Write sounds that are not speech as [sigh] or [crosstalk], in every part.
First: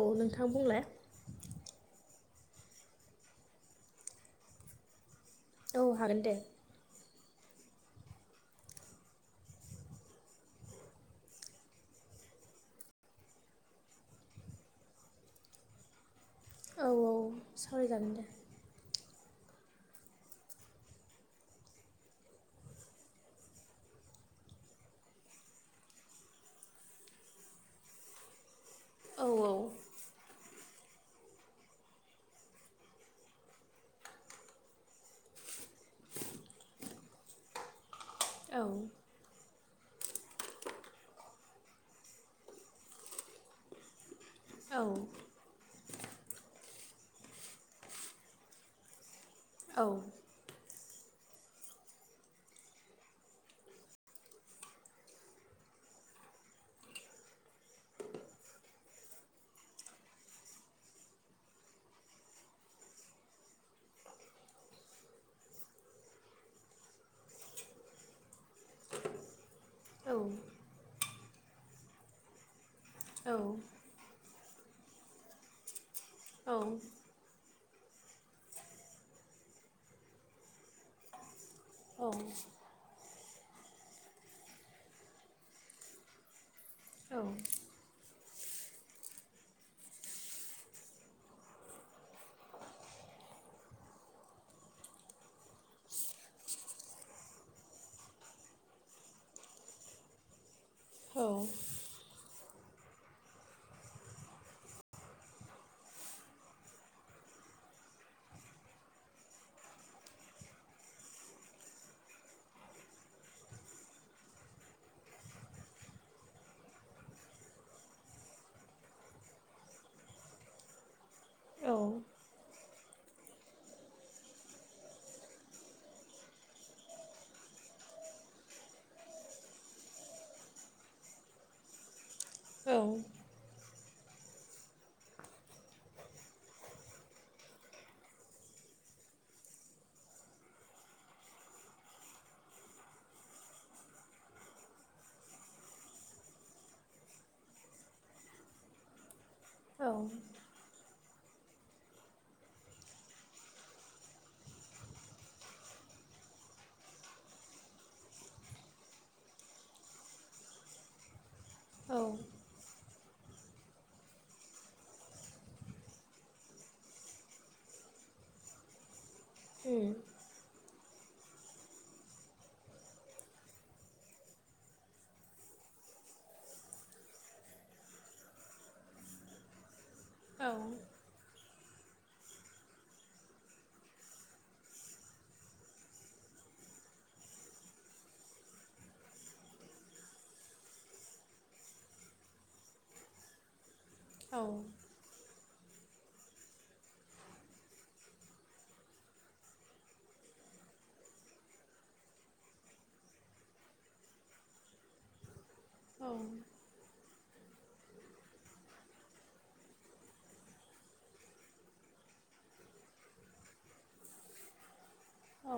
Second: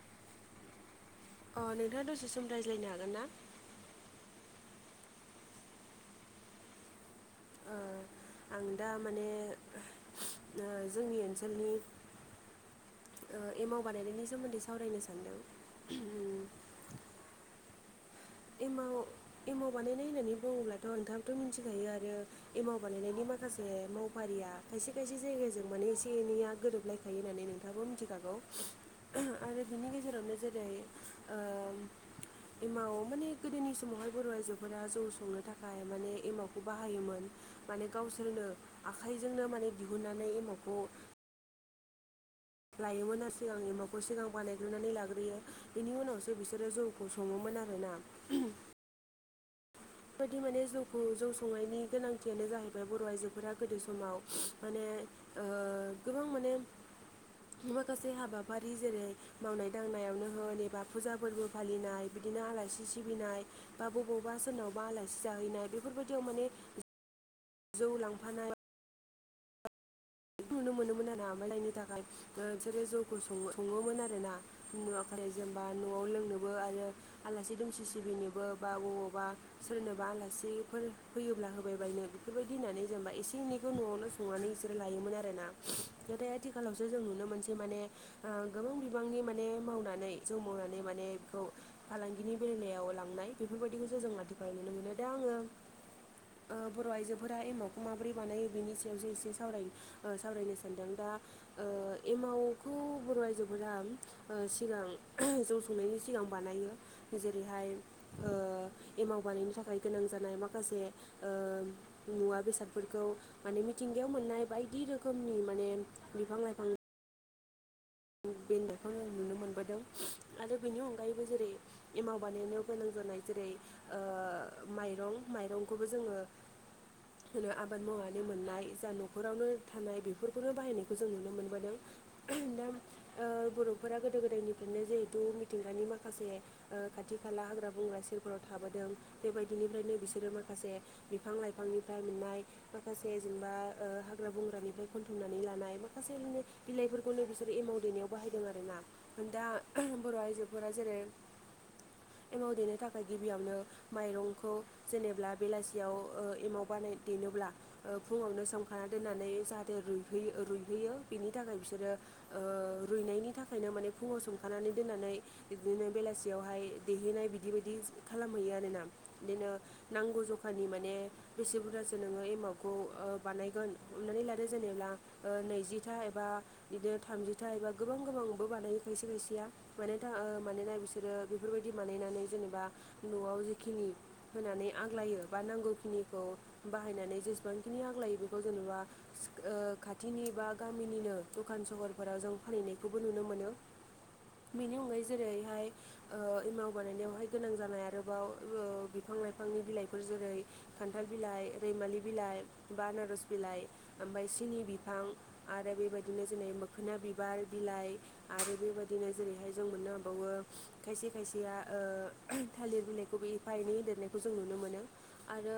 औ नोंथां बुंलाय अ नोंथाङा दसे सम रायज्लायनो हागोन ना? औ हागोन दे! ओ आंओ दा माने जोंनि ओनसोलनि एमाव बानायनायनि सोमोन्दै सावरायनो सान्दों ओम औ औ सावरायजागोन दे। एमाव बानायनाय होननानै बुङोब्लाथ' नोंथाङथ' मिथिखायो आरो एमाव बानायनायनि माखासे मावफारिया खायसे खायसे जायगाजों माने एसे एनैया गोरोबलाय थायो होननानै नोंथांआबो मिथिखागौ। औ औ आरो बिनि गेजेरावनो जेरै एमाव माने गोदोनि समावहाय बर' आइजोफोरा जौ संनो थाखाय माने एमावखौ बाहायोमोन। माने गावसोरनो औ आखाइजोंनो माने दिहुननानै एमावखौ लायोमोन आरो सिगां एमाखौ सिगां औ बानायग्रोनानै लाग्रोयो बेनि उनावसो बिसोरो जौखौ सङोमोन आरोना। औ। बेफोरबायदि माने जौखौ जौ संनायनि गोनांथियानो जाहैबाय बर' आइजोफोरा गोदो समाव माने गोबां माने माखासे हाबाफारि जेरै मावनाय दांनायावनो होन एबा फुजा फोरबो फालिनाय बिदिनो आलासि सिबिनाय बा बबावबा सोरनावबा आलासि जाहैनाय बेफोरबायदियाव माने जौ लांफानाय औ नुनो मोनोमोन आरोना [unintelligible] थाखाय बिसोरो जौखौ औ सो सङोमोन आर ना बुङाखै जेनेबा न'आव औ लोंनोबो औ उम आरो आलासि दुमसि सिबिनोबो बा बबावबा सोरनोबा आलासिफोर फैयोब्ला होबाय औ बायनो उम बेफोरबायदि होननानै जेनेबा एसे एनैखौ न'आवल' संनानै बिसोरो लायोमोन आरोना नाथाय आथिखालावसो जों नुनो मोनसे माने गोबां बिबांनि माने मावनानै जौ मावनानै माने बेखौ फालांगिनि बेललायाव लांनाय बेफोरबायदिखौसो जों आथिखालाव नुनो मोनो दा आङो बर' आइजोफोरा एमावखौ माबोरै बानायो बेनि सायावसो एसे सावराय सावरायनो सानदों। दा ओ एमाव खौ बर' आइजोफोरा सिगां जौ संनायनि सिगां बानायो जेरैहाय, एमाव बानायनो थाखाय गोनां जानाय माखासे ओ मुवा बेसादफोरखौ माने मिथिंगायाव मोननाय बायदि रोखोमनि माने बिफां लाइफां [unintelligible] आं नुनो मोनबोदों। आरो बेनि अनगायैबो जेरै औ एमाव बानायनायव गोनां जानाय जेरै, ओ माइरं माइरंखौबो जोङो [inaudible] जोङो आबाद मावनानै मोननाय जा न'खरावनो थानाय बेफोरखौनो बाहायनायखौ जों नुनो मोनबोदों। दा औ। ओ बर'फोरा गोदो गोदायनिफ्रायनो जिहेथु मिथिंगानि माखासे ओ खाथि खाला हाग्रा बंग्रा सेरफोराव थाबोदों बेबायदिनिफ्रायनो बिसोरो माखासे बिफां लाइफांनिफ्राय मोननाय माखासे जेनेबा ओ हाग्रा बंग्रानिफ्राय खनथुमनानै लानाय माखासे बिदिनो बिलाइफोरखौनो बिसोरो एमाव देनायाव बाहायदों आरोना ओ दा औ औ बर' आइजोफोरा जेरै एमाव देनो थाखाय गिबियावनो माइरंखौ जेनेब्ला बेलासियाव ओ एमाव बानाय देनोब्ला ओ फुङावनो सोमखाना दोननानै जाहाथे रुइहै ओ रुइहैयो बिनि थाखाय बिसोरो औ ओ रुइनायनि थाखायनो माने फुङाव सोमखानानै दोननानै बिदिनो बेलासियावहाय देहैनाय बिदि बायदि खालामहैयो आरोना। बिदिनो नांगौ जखानि माने बेसे बुरजासो नोङो एमाउखौ ओ बानायगोन हमनानै लादो जेनेब्ला ओ नैजिथा एबा बिदिनो थामजिथा एबा गोबां गोबांबो बानायो खायसे खायसेया मानोथा ओ मानोना बिसोरो बेफोरबायदि बानायनानै जेनेबा न'आव जिखिनि होनानै आग्लायो बा नांगौखिनिखौ बाहायनानै जेसेबांखिनि आग्लायो बेखौ जेनेबा सिख ओ खाथिनि बा गामिनिनो दखान सहर फोराव जों फानहैनायखौबो नुनो मोनो बेनि अनगायै जेरैहाय ओ एमाव बानायनायावहाय गोनां जानाय आरोबाव ओ बिफां लाइफांनि बिलाइफोर जेरै खान्थाल बिलाइ रैमालि बिलाइ बा आनारस बिलाइ ओमफाय सिनि बिफां आरो औ बेबायदिनो जेनै मोख ना बिबार बिलाइ आरो बेबायदिनो जेरैहाय जों मोननो हाबावो खायसे खायसेया ओ थालिर बिलाइखौबो एफा एनै होदेरनायखौ जों नुनो मोनो। आरो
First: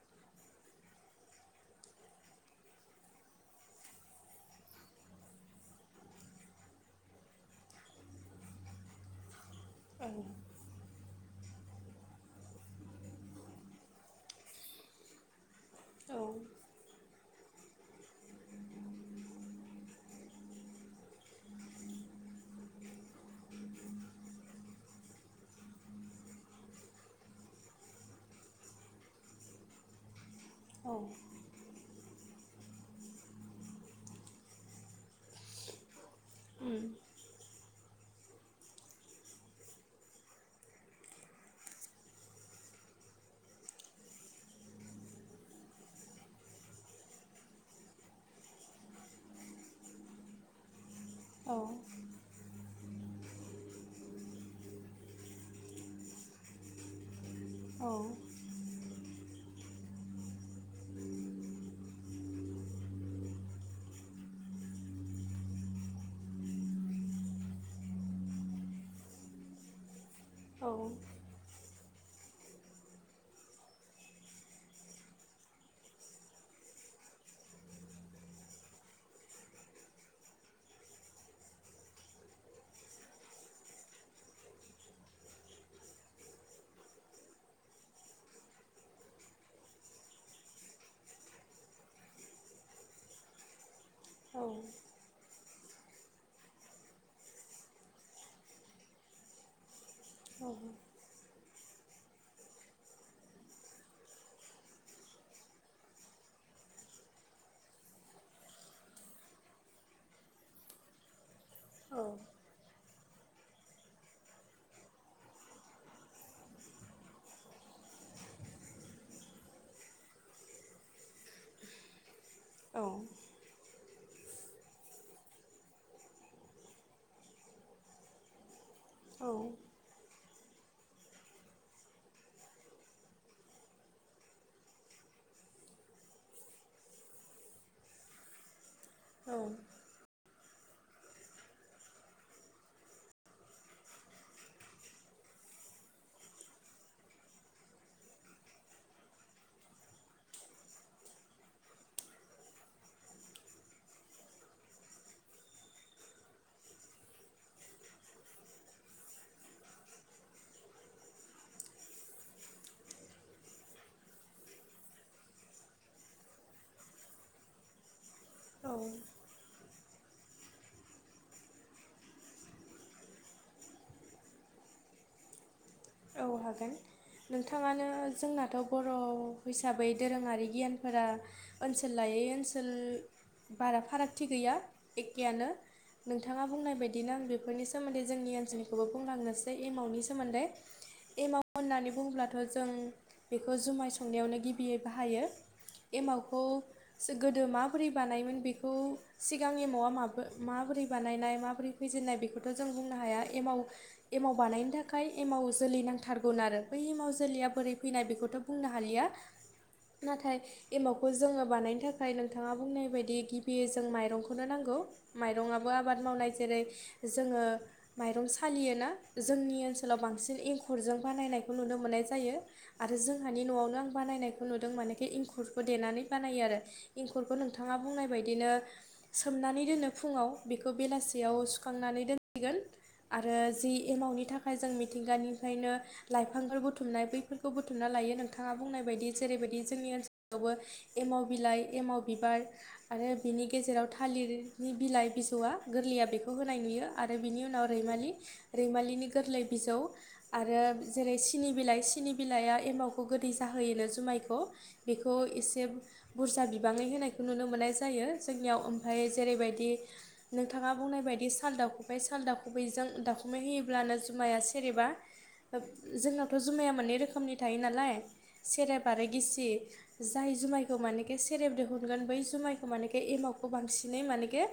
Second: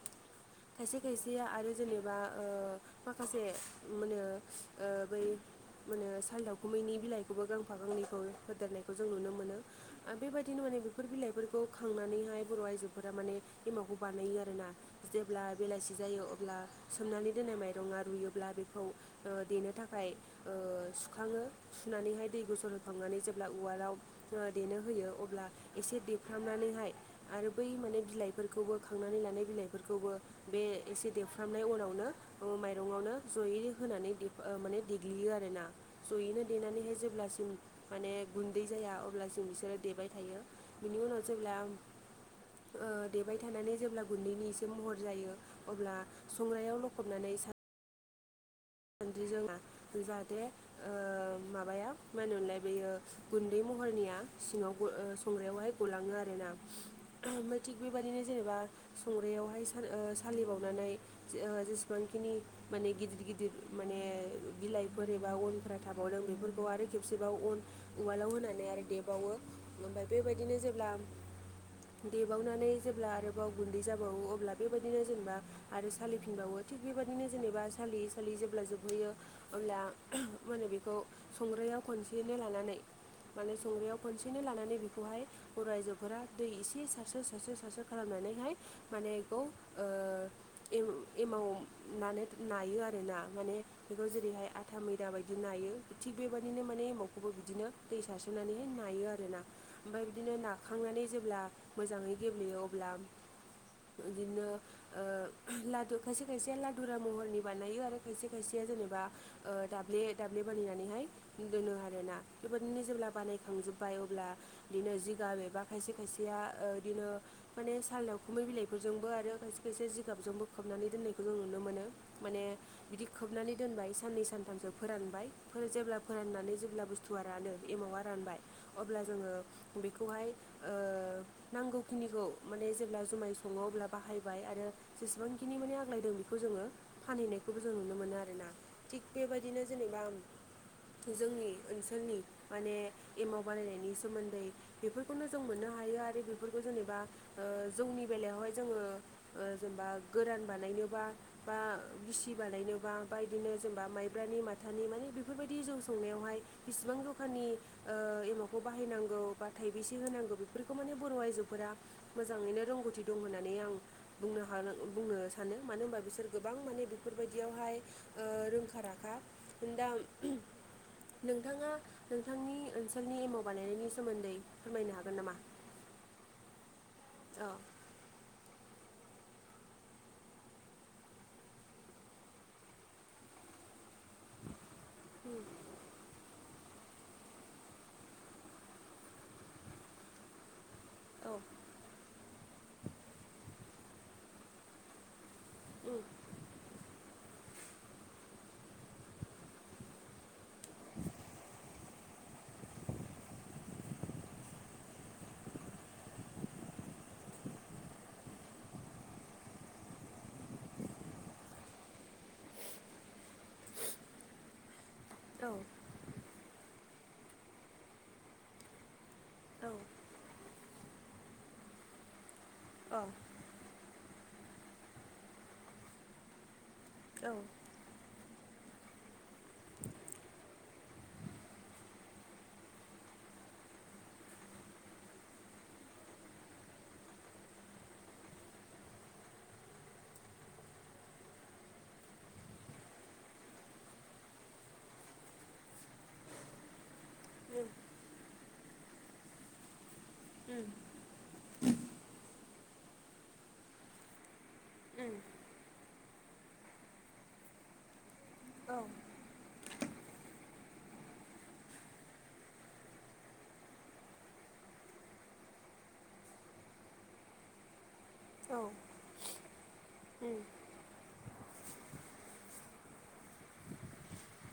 [inaudible] खायसे खायसेया आरो जेनेबा ओ माखासे मा होनो ओ बै मा होनो साल दावखुमैनि बिलाइखौबो गांफा गांनैखौ होदेरनायखौ जों नुनो मोनो। आ बेबा दिनो माने बेफोर बिलाइफोरखौ खांनानैहाय बर' आइजोफोरा माने एमावखौ बानायो आरोना। जेब्ला बेलासि जायो अब्ला सोमनानै दोननाय माइरङा रुइयोब्ला बेखौ ओ देनो था खाय ओ सुखाङो सुनानैहाय दै ग'सर होखांनानै जेब्ला उवालाव ओ देनो होयो अब्ला एसे देफ्रामनानैहाय आरो बै मोनै बिलाइफोरखौबो खांनानै लानाय बिलाइफोरखौबो बे एसे देफ्रामनाय उनावनो ओ माइरंआवनो जयै होनानै देफ ओ माने देग्लियो आरोना जयैनो देनानैहाय जेब्लासिम माने गुन्दै जाया अब्ला जों बिसोरो देबाय थायो बिनि उनाव जेब्ला ओ देबाय थानानै जेब्ला गुन्दैनि एसे महर जायो। अब्ला संग्रायाव लखबनानै सा [unintelligible] जाहाथे ओ माबाया मा होनो मोनलाय बैयो गुन्दै महरनिया सिङावबो ओ संग्रायावहाय गलाङो आरोना। आमफाय थिग बेबायदिनो जेनेबा संग्रायावहाय साल ओ सालिबावनानै जे ओ जेसेबांखिनि माने गिदिर गिदिर माने बिलाइफोर एबा अनफ्रा थाबावदों बेफोरखौ आरो खेबसेबाव अन उवालाव होनानै आरो देबावो ओमफाय बेबायदिनो जेब्ला देबावनानै जेब्ला आरोबाव गुन्दै जाबावो अब्ला बेबायदिनो जेनेबा आरो सालिफिनबावो थिग बेबायदिनो जेनेबा सालियै सालियै जेब अब्ला जोबहैयो अब्ला माने बेखौ संग्रायाव खनसेयनो लानानै माने संनायाव खनसेनो लानानै बेखौहाय बर' आइजोफोरा दै एसे सारस्रो सारस्रो सारस्र' खालामनानैहाय माने बेखौ ओ एम-एमावनानै नायो आरोना। माने बेखौ जेरैहाय आथा मै दाबायदि नाय थिग बेबायदिनो माने एमावखौबो बिदिनो दै सारसोनानैहाय नायो आरोना? ओमफाय बिदिनो नाखांनानै जेब्ला मोजाङै गेब्लेयो अब्ला बिदिनो ओ लादु खायसे खायसे लादुरा महरनि बानायो आरो खायसे खायसेया जेनेबा ओ दाब्ले दाब्ले बानायनानैहाय दोनो आरोना। बेबायदिनो जेब्ला बानाय थांजोब्बाय अब्ला बिदिनो जिगाब एबा खायसे खायसेया बिदिनो माने सालावखुमै बिलाइफोरजोंबो आरो खायसे खायसे जिगाबजों बो खोबनानै दोननायखौ जों नुनो मोनो। माने बिदि खोबनानै दोनबाय साननै सानथामसो फोरानबाय जेब्ला फोराननानै जेब्ला बुस थुवा रानो एमावा रानबाय, अब्ला जोङो बेखौहाय ओ [inaudible] नांगौखिनिखौ माने जेब्ला जुमाय सङो अब्ला बाहायबाय आरो जेसेबांखिनि माने आग्लायदों बेखौ जोङो फानैनाय खौबो जों नुनो मोनो आरोना। थिग औ बेबायदिनो जेनेबा जोंनि ओनसोलनि माने एमाव बानायनायनि सोमोन्दै बेफोरखौनो जों मोननो हायो आरो बेफोरखौ जेनेबा जोंनि बेलायावहाय जोङो ओ जेनेबा गोरान बानायनोबा बा गिसि बानायनोबा बा बिदिनो जेनेबा माइब्रानि माथानि मानि बेफोरबायदि जौ संनायावहाय बिसिबां जखानि ओ एमाखौ बाहायनांगौ बा थाइबसे होनांगौ बेफोरखौ माने बर' आइजोफोरा मोजाङैनो रोंगौथि दं होननानै आं बुंनो हा-बुंनो सानो मानो होनबा बिसोर गोबां माने बेफोर बायदियावहाय ओ औ रोंखा नोंदा नोंथाङा नोंथांनि ओनसोलनि एमाव बानायनायनि सोमोन्दै फोरमायनो हागोन नामा? औ हागोन औ नोंथाङानो जोंनाथ' बर' हिसाबै दोरोङारि गियानफोरा ओनसोल लायै ओनसोल बारा फारागथि गैया उम एखेयानो नोंथाङा बुंनाय बायदिनो आं बेफोरनि सोमोन्दै जोंनि ओनसोलनिखौबो बुंलांनोसै एमानि सोमोन्दै औ एमाव होननानै बुंब्लाथ' जों बेखौ जुमाय संनायावनो गिबियै बाहायो उम एमावखौ जों गोदो माबोरै बानायोमोन बेखौ सिगांनि न'आ म-माबोरै बानायनाय माबोरै फैजेननाय बेखौ बेखौथ' जों बुंनो हाया एमाव एमाव बानायनो थाखाय एमाव जोलै नांथारगोन आरो बै मावाव जोलैया बोरै फैनाय बेखौथ' बुंनो हालिया नाथाय एमावखौ जोङो बानायनो थाखाय नोंथाङा बुंनाय बायदि गिबि जों माइरंखौनो नांगौ। औ माइरंआबो आबाद मावनाय जेरै जोङो माइरं सालियोना जोंनि औ ओनसोलाव बांसिन एंखुरजों बानायनायखौ नुनो मोननाय जायो। आरो अ औ जोंहा नि न'आवनो आं बानायनायखौ नुदों माने इंखुरखौ देनानै बानायो आरो इंखुरखौ उम नों नोंथाङा बुंनाय बायदिनो सोमनानै दोनो फुङाव बेखौ बेलासियाव सुखांनानै दोनसिगोन। आरो जि एमावनि थाखाय जों मिथिंगानिफ्रायनो लाइफांफोर बुथुमनाय बैफोरखौ बुथुमना लायो। नोंथाङा बुंनाय बायदि जेरैबायदि जोंनि ओनसोलावबो एमाव बिलाइ एमाव बिबार आरो बिनि गेजेराव थालिरनि बिलाइ बिजसौआ गोरलैया बेखौ होनाय नुयो। आरो बिनि उनाव उम रैमालि रैमालिनि गोरलै बिजौ आरो उम जेरै सिनि बिलाइ सिनि बिलाइआ एमावखौ गोदै जाहोयोनो जुमायखौ बेखौ एसे बुरजा बिबाङै होनायखौ नुनो मोननाय जायो। जोंनियाव औ ओमफ्राय जेरैबायदि नों थाङा बुंनाय बायदि साल दाखुबै साल दाखुबैजों दावाखुमै होयोब्लानो जुमाया सेरेबा जोंनावथ' जुमाया मोननै रोखोमनि थायो नालाय औ उम सेरेब आरो गिसि उम उम जाय उम उम जुमायखौ मानेखे सेरेब दिहुनगोन बै जुमायखौ मानेखे एमावखौ बांसिनै मानेखे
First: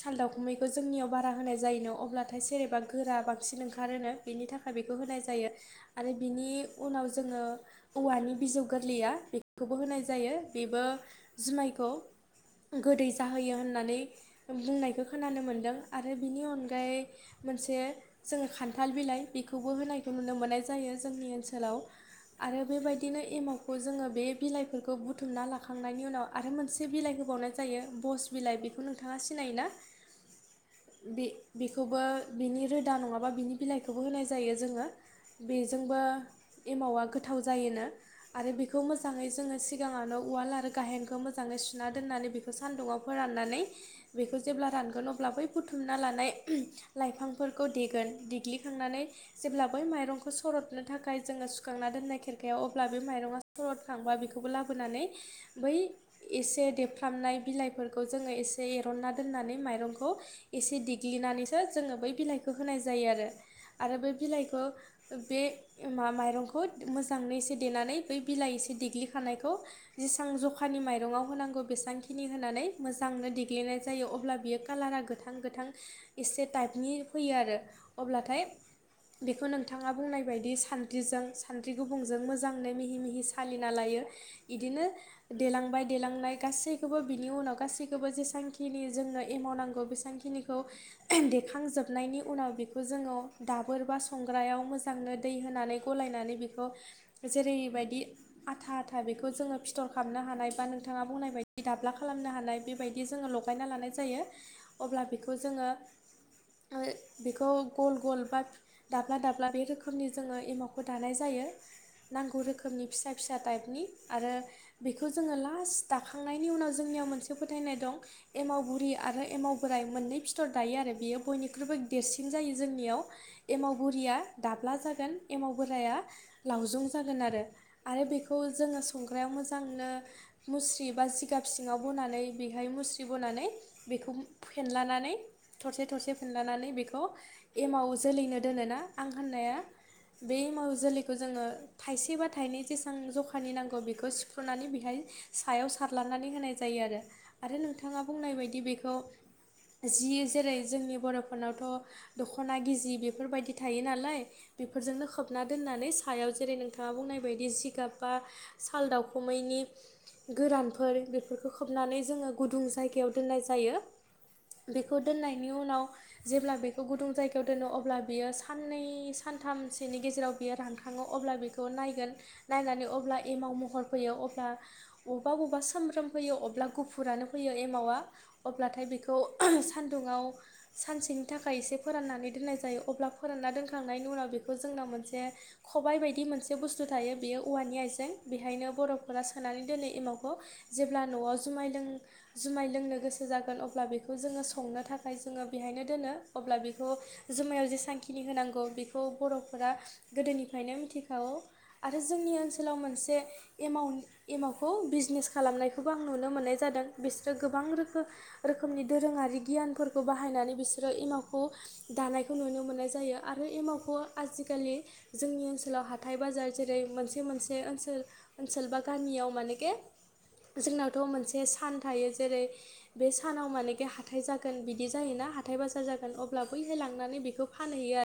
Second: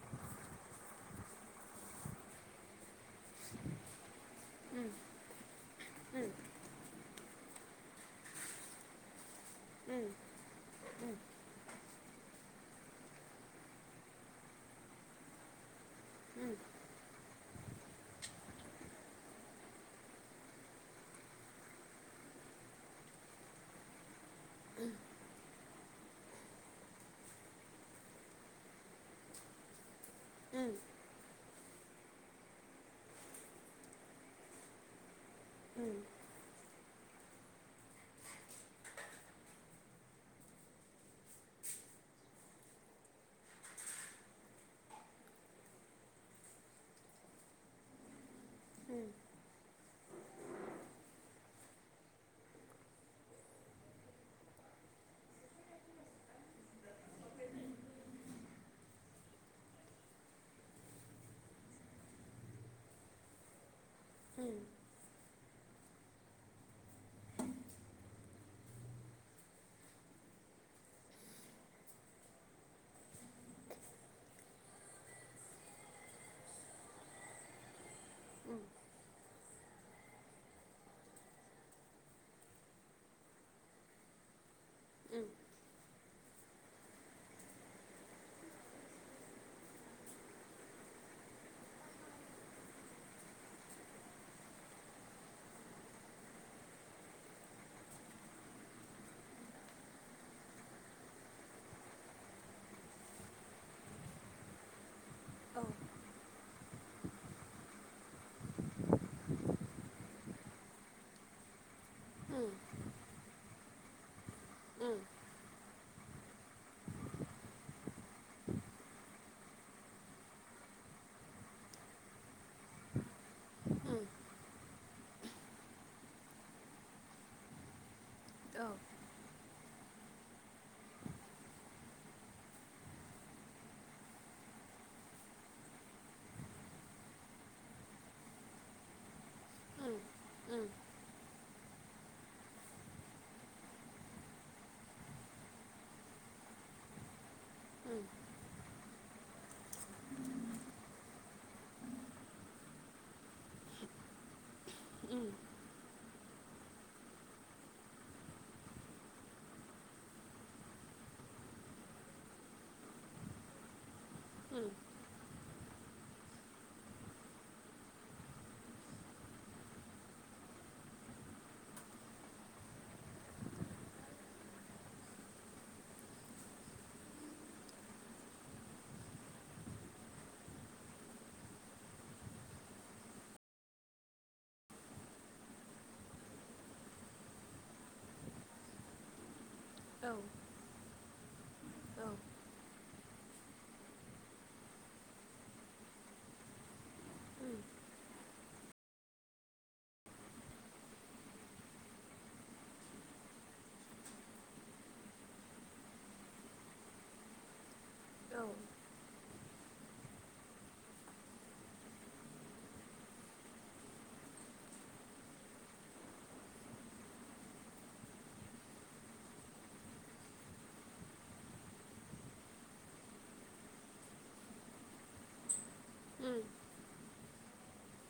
साल दाउखुमैखौ जोंनियाव बारा होनाय जायोनो अब्लाथाय सोरेबा गोरा बांसिन ओंखारोनो बेनि थाखाय बेखौ बेखौ होनाय जायो उम आरो उम औ उम औ उम बिनि उनाव जोङो औवानि बिजौ गोरलैया बे खौबो होनाय उम जायो बेबो जुमायखौ गोदै जाहोयो होननानै बुंनायखौ खोनानो मोन्दों। आरो बिनि उम उम औ अनगायै मोनसे जोङो खान्थाल बिलाइ बि खौबो होनायखौ नुनो मोननाय जायो जोंनि ओनसोलाव आरो बेबायदिनो एमावखौ जोङो बे बिलाइफोरखौ बुथुमना ला जखांनायनि उनाव आरो मोनसे बिलाइ होबावनाय जायो बस बिलाइ बेखौ नोंथाङा सिनायोना बे बेखौबो बिनि रोदा नङाबा बिनि बिलाइखौबो होनाय जा जायो जोङो बेजोंबो एमावा गोथाव जायोनो आरो बेखौ मोजाङै जोङो सिगाङावनो उवाल आरो गाहेनखौ मोजाङै सुना दोननानै बेखौ सान्दुंआव फोराननानै बेखौ जेब्ला रानगोन अब्ला बै बुथुमना लानाय लाइफांफोरखौ देगोन दि दिग्लिखांनानै बै माइरंखौ सरदनो थाखाय जोङो सुखांना दोननाय खेरखायाव अब्ला बे माइरङा सरद खांबा बेखौबो लाबोनानै बै एसे देफ्रामनाय बिलाइफोरखौ जोङो एसे एरनना दोननानै माइरंखौ एसे देग्लिनानैसो जोङो बै बिलाइखौ होनाय जायो आरो आरो बै बिलाइखौ बे मा माइरंखौ मोजाङै एसे देनानै बै बिलाइ एसे देग्लिखानायखौ जेसां जखानि माइरङआव होनांगौ बेसांखिनि होनानै मोजांनो देग्लिनाय जायो अब्ला बियो कालारा गोथां गोथां गोथां एसे टाइपनि फैयो आरो अब्लाथाय बेखौ नोंथाङा बुंनाय बायदि सानद्रिजों सानद्रि गुबुंजों मोजाङै मिहि मिहि सालिना लायो। बिदिनो देलांबाय देलांनाय गासै खौबो बिनि उनाव गासैखौबो जेसांखिनि जोंनो एमावनांगौ बेसांखिनिखौ देखांजोबनायनि उनाव बेखौ जोङो दाबोर बा संग्रायाव मोजांनो दै होनानै गलायनानै बेखौ जेरैबायदि आथा आथा बेखौ जोङो फिथर खालामनो हानाय बा नोंथाङा बुंनाय बायदि दाब्ला खालामनो हानाय बे बायदि जोङो लगायना लानाय जायो अब्ला बेखौ जोङो बेखौ गल गल एबा दाब्ला दाब्ला बे रोखोमनि जोङो एमावखौ दानाय जायो। नांगौ रोखोमनि फिसा फिसा टाइपनि आरो बेखौ जोङो लास्ट दाखांनायनि उनाव जोंनियाव मोनसे फोथायनाय दं एमावगुरि आरो एमाव बोराय मोननै फिथर दायो आरो बियो बयनिख्रुइबो देरसिन जायो जोंनियाव एमावगुरिया दाब्ला जागोन एमाव बोराया लावजं जागोन आरो आरो बेखौ जोङो संग्रायाव मोजांनो मुस्रि बा जिगाब सिङाव बनानै बेहाय मुस्रि बनानै बेखौ फेनलानानै थरसे थरसे फेनलानानै बेखौ एमाव जोलैनो दोनोना आं होननाया बे एमाव जोलैखौ जोङो थाइसेबा थाइनै जेसां जखानि नांगौ बेखौ सिफ्रुनानै बेहाय सायाव सारलानानै होनाय जायो आरो आरो नोंथाङा बुंनाय बायदि बेखौ जि जेरै जोंनि बर'फोरनावथ' दख'ना गिजि बेफोरबायदि थायो नालाय बेफोरजोंनो खोबना दोन्नानै सायाव जेरै नोंथां नोंथाङा बुंनाय बायदि जिगाब बा साल दाउखुमैनि गोरानफोर बेफोरखौ खोबनानै जोङो गुदुं जायगायाव दोननाय जायो। बेखौ दोननायनि उनाव जेब्ला बेखौ गुदुं जायगायाव दोनो अब अब्ला बियो साननै सानथामसोनि गेजेराव बियो रानखाङो अब्ला बेखौ नायगोन नायनानै अब्ला एमाव महर फैयो अब्ला बबेबा बबेबा सोमब्रोन फैयो अबेबा गुफुरानो फैयो एमावा अब्लाथाय बेखौ सानदुङाव सानसेनि थाखाय एसे फोराननानै दोननाय जायो जायो अब्ला फोरानना दोनखांनायनि उनाव बेखौ जोंनााव मोनसे खबायाइ बायदि मोनसे बुस्थु थायो बेयो औवानि आइजें बेहायनो बरफ सोनानै दोनै एमावखौ जेब्ला न'आव जुमाय लों जुमाय लोंनो गोसो जागोन अब्ला बेखौ जोङो संनो थाखाय जोङो बेहायनो दोनो अब्ला बेखौ जुमायाव जे सांखिनि होनांगौ बेखौ बर'फोरा गोदोनिफ्रायनो मिथिखागौ आरो जोंनि ओनसोलाव मोनसे एमाउ एमाउखौ बिजनेस खालामनायखौबो आं नुनो मोननाय जादों बिसोरो गोबां रोखोम उम रोखोमनि दोरोङारि गियानफोरखौ बाहायनानै बिसोरो एमावखौ दानायखौ नुनो मोननाय जायो आरो एमावखौ आजिखालि जोंनि ओनसोलाव हाथाइ बाजार जेरै मोनसे मोनसे ओनसोल ओनसोलबा गामिआयाव मानक जोंनावथ' मोनसे सान थायो जेरै बे सानाव मानेखि ह थाय जागोन बिदि जायोना हाथाय बाजार जागोन औ उम अब्ला बैहाय लांनानै बेखौ फानहैयो आरो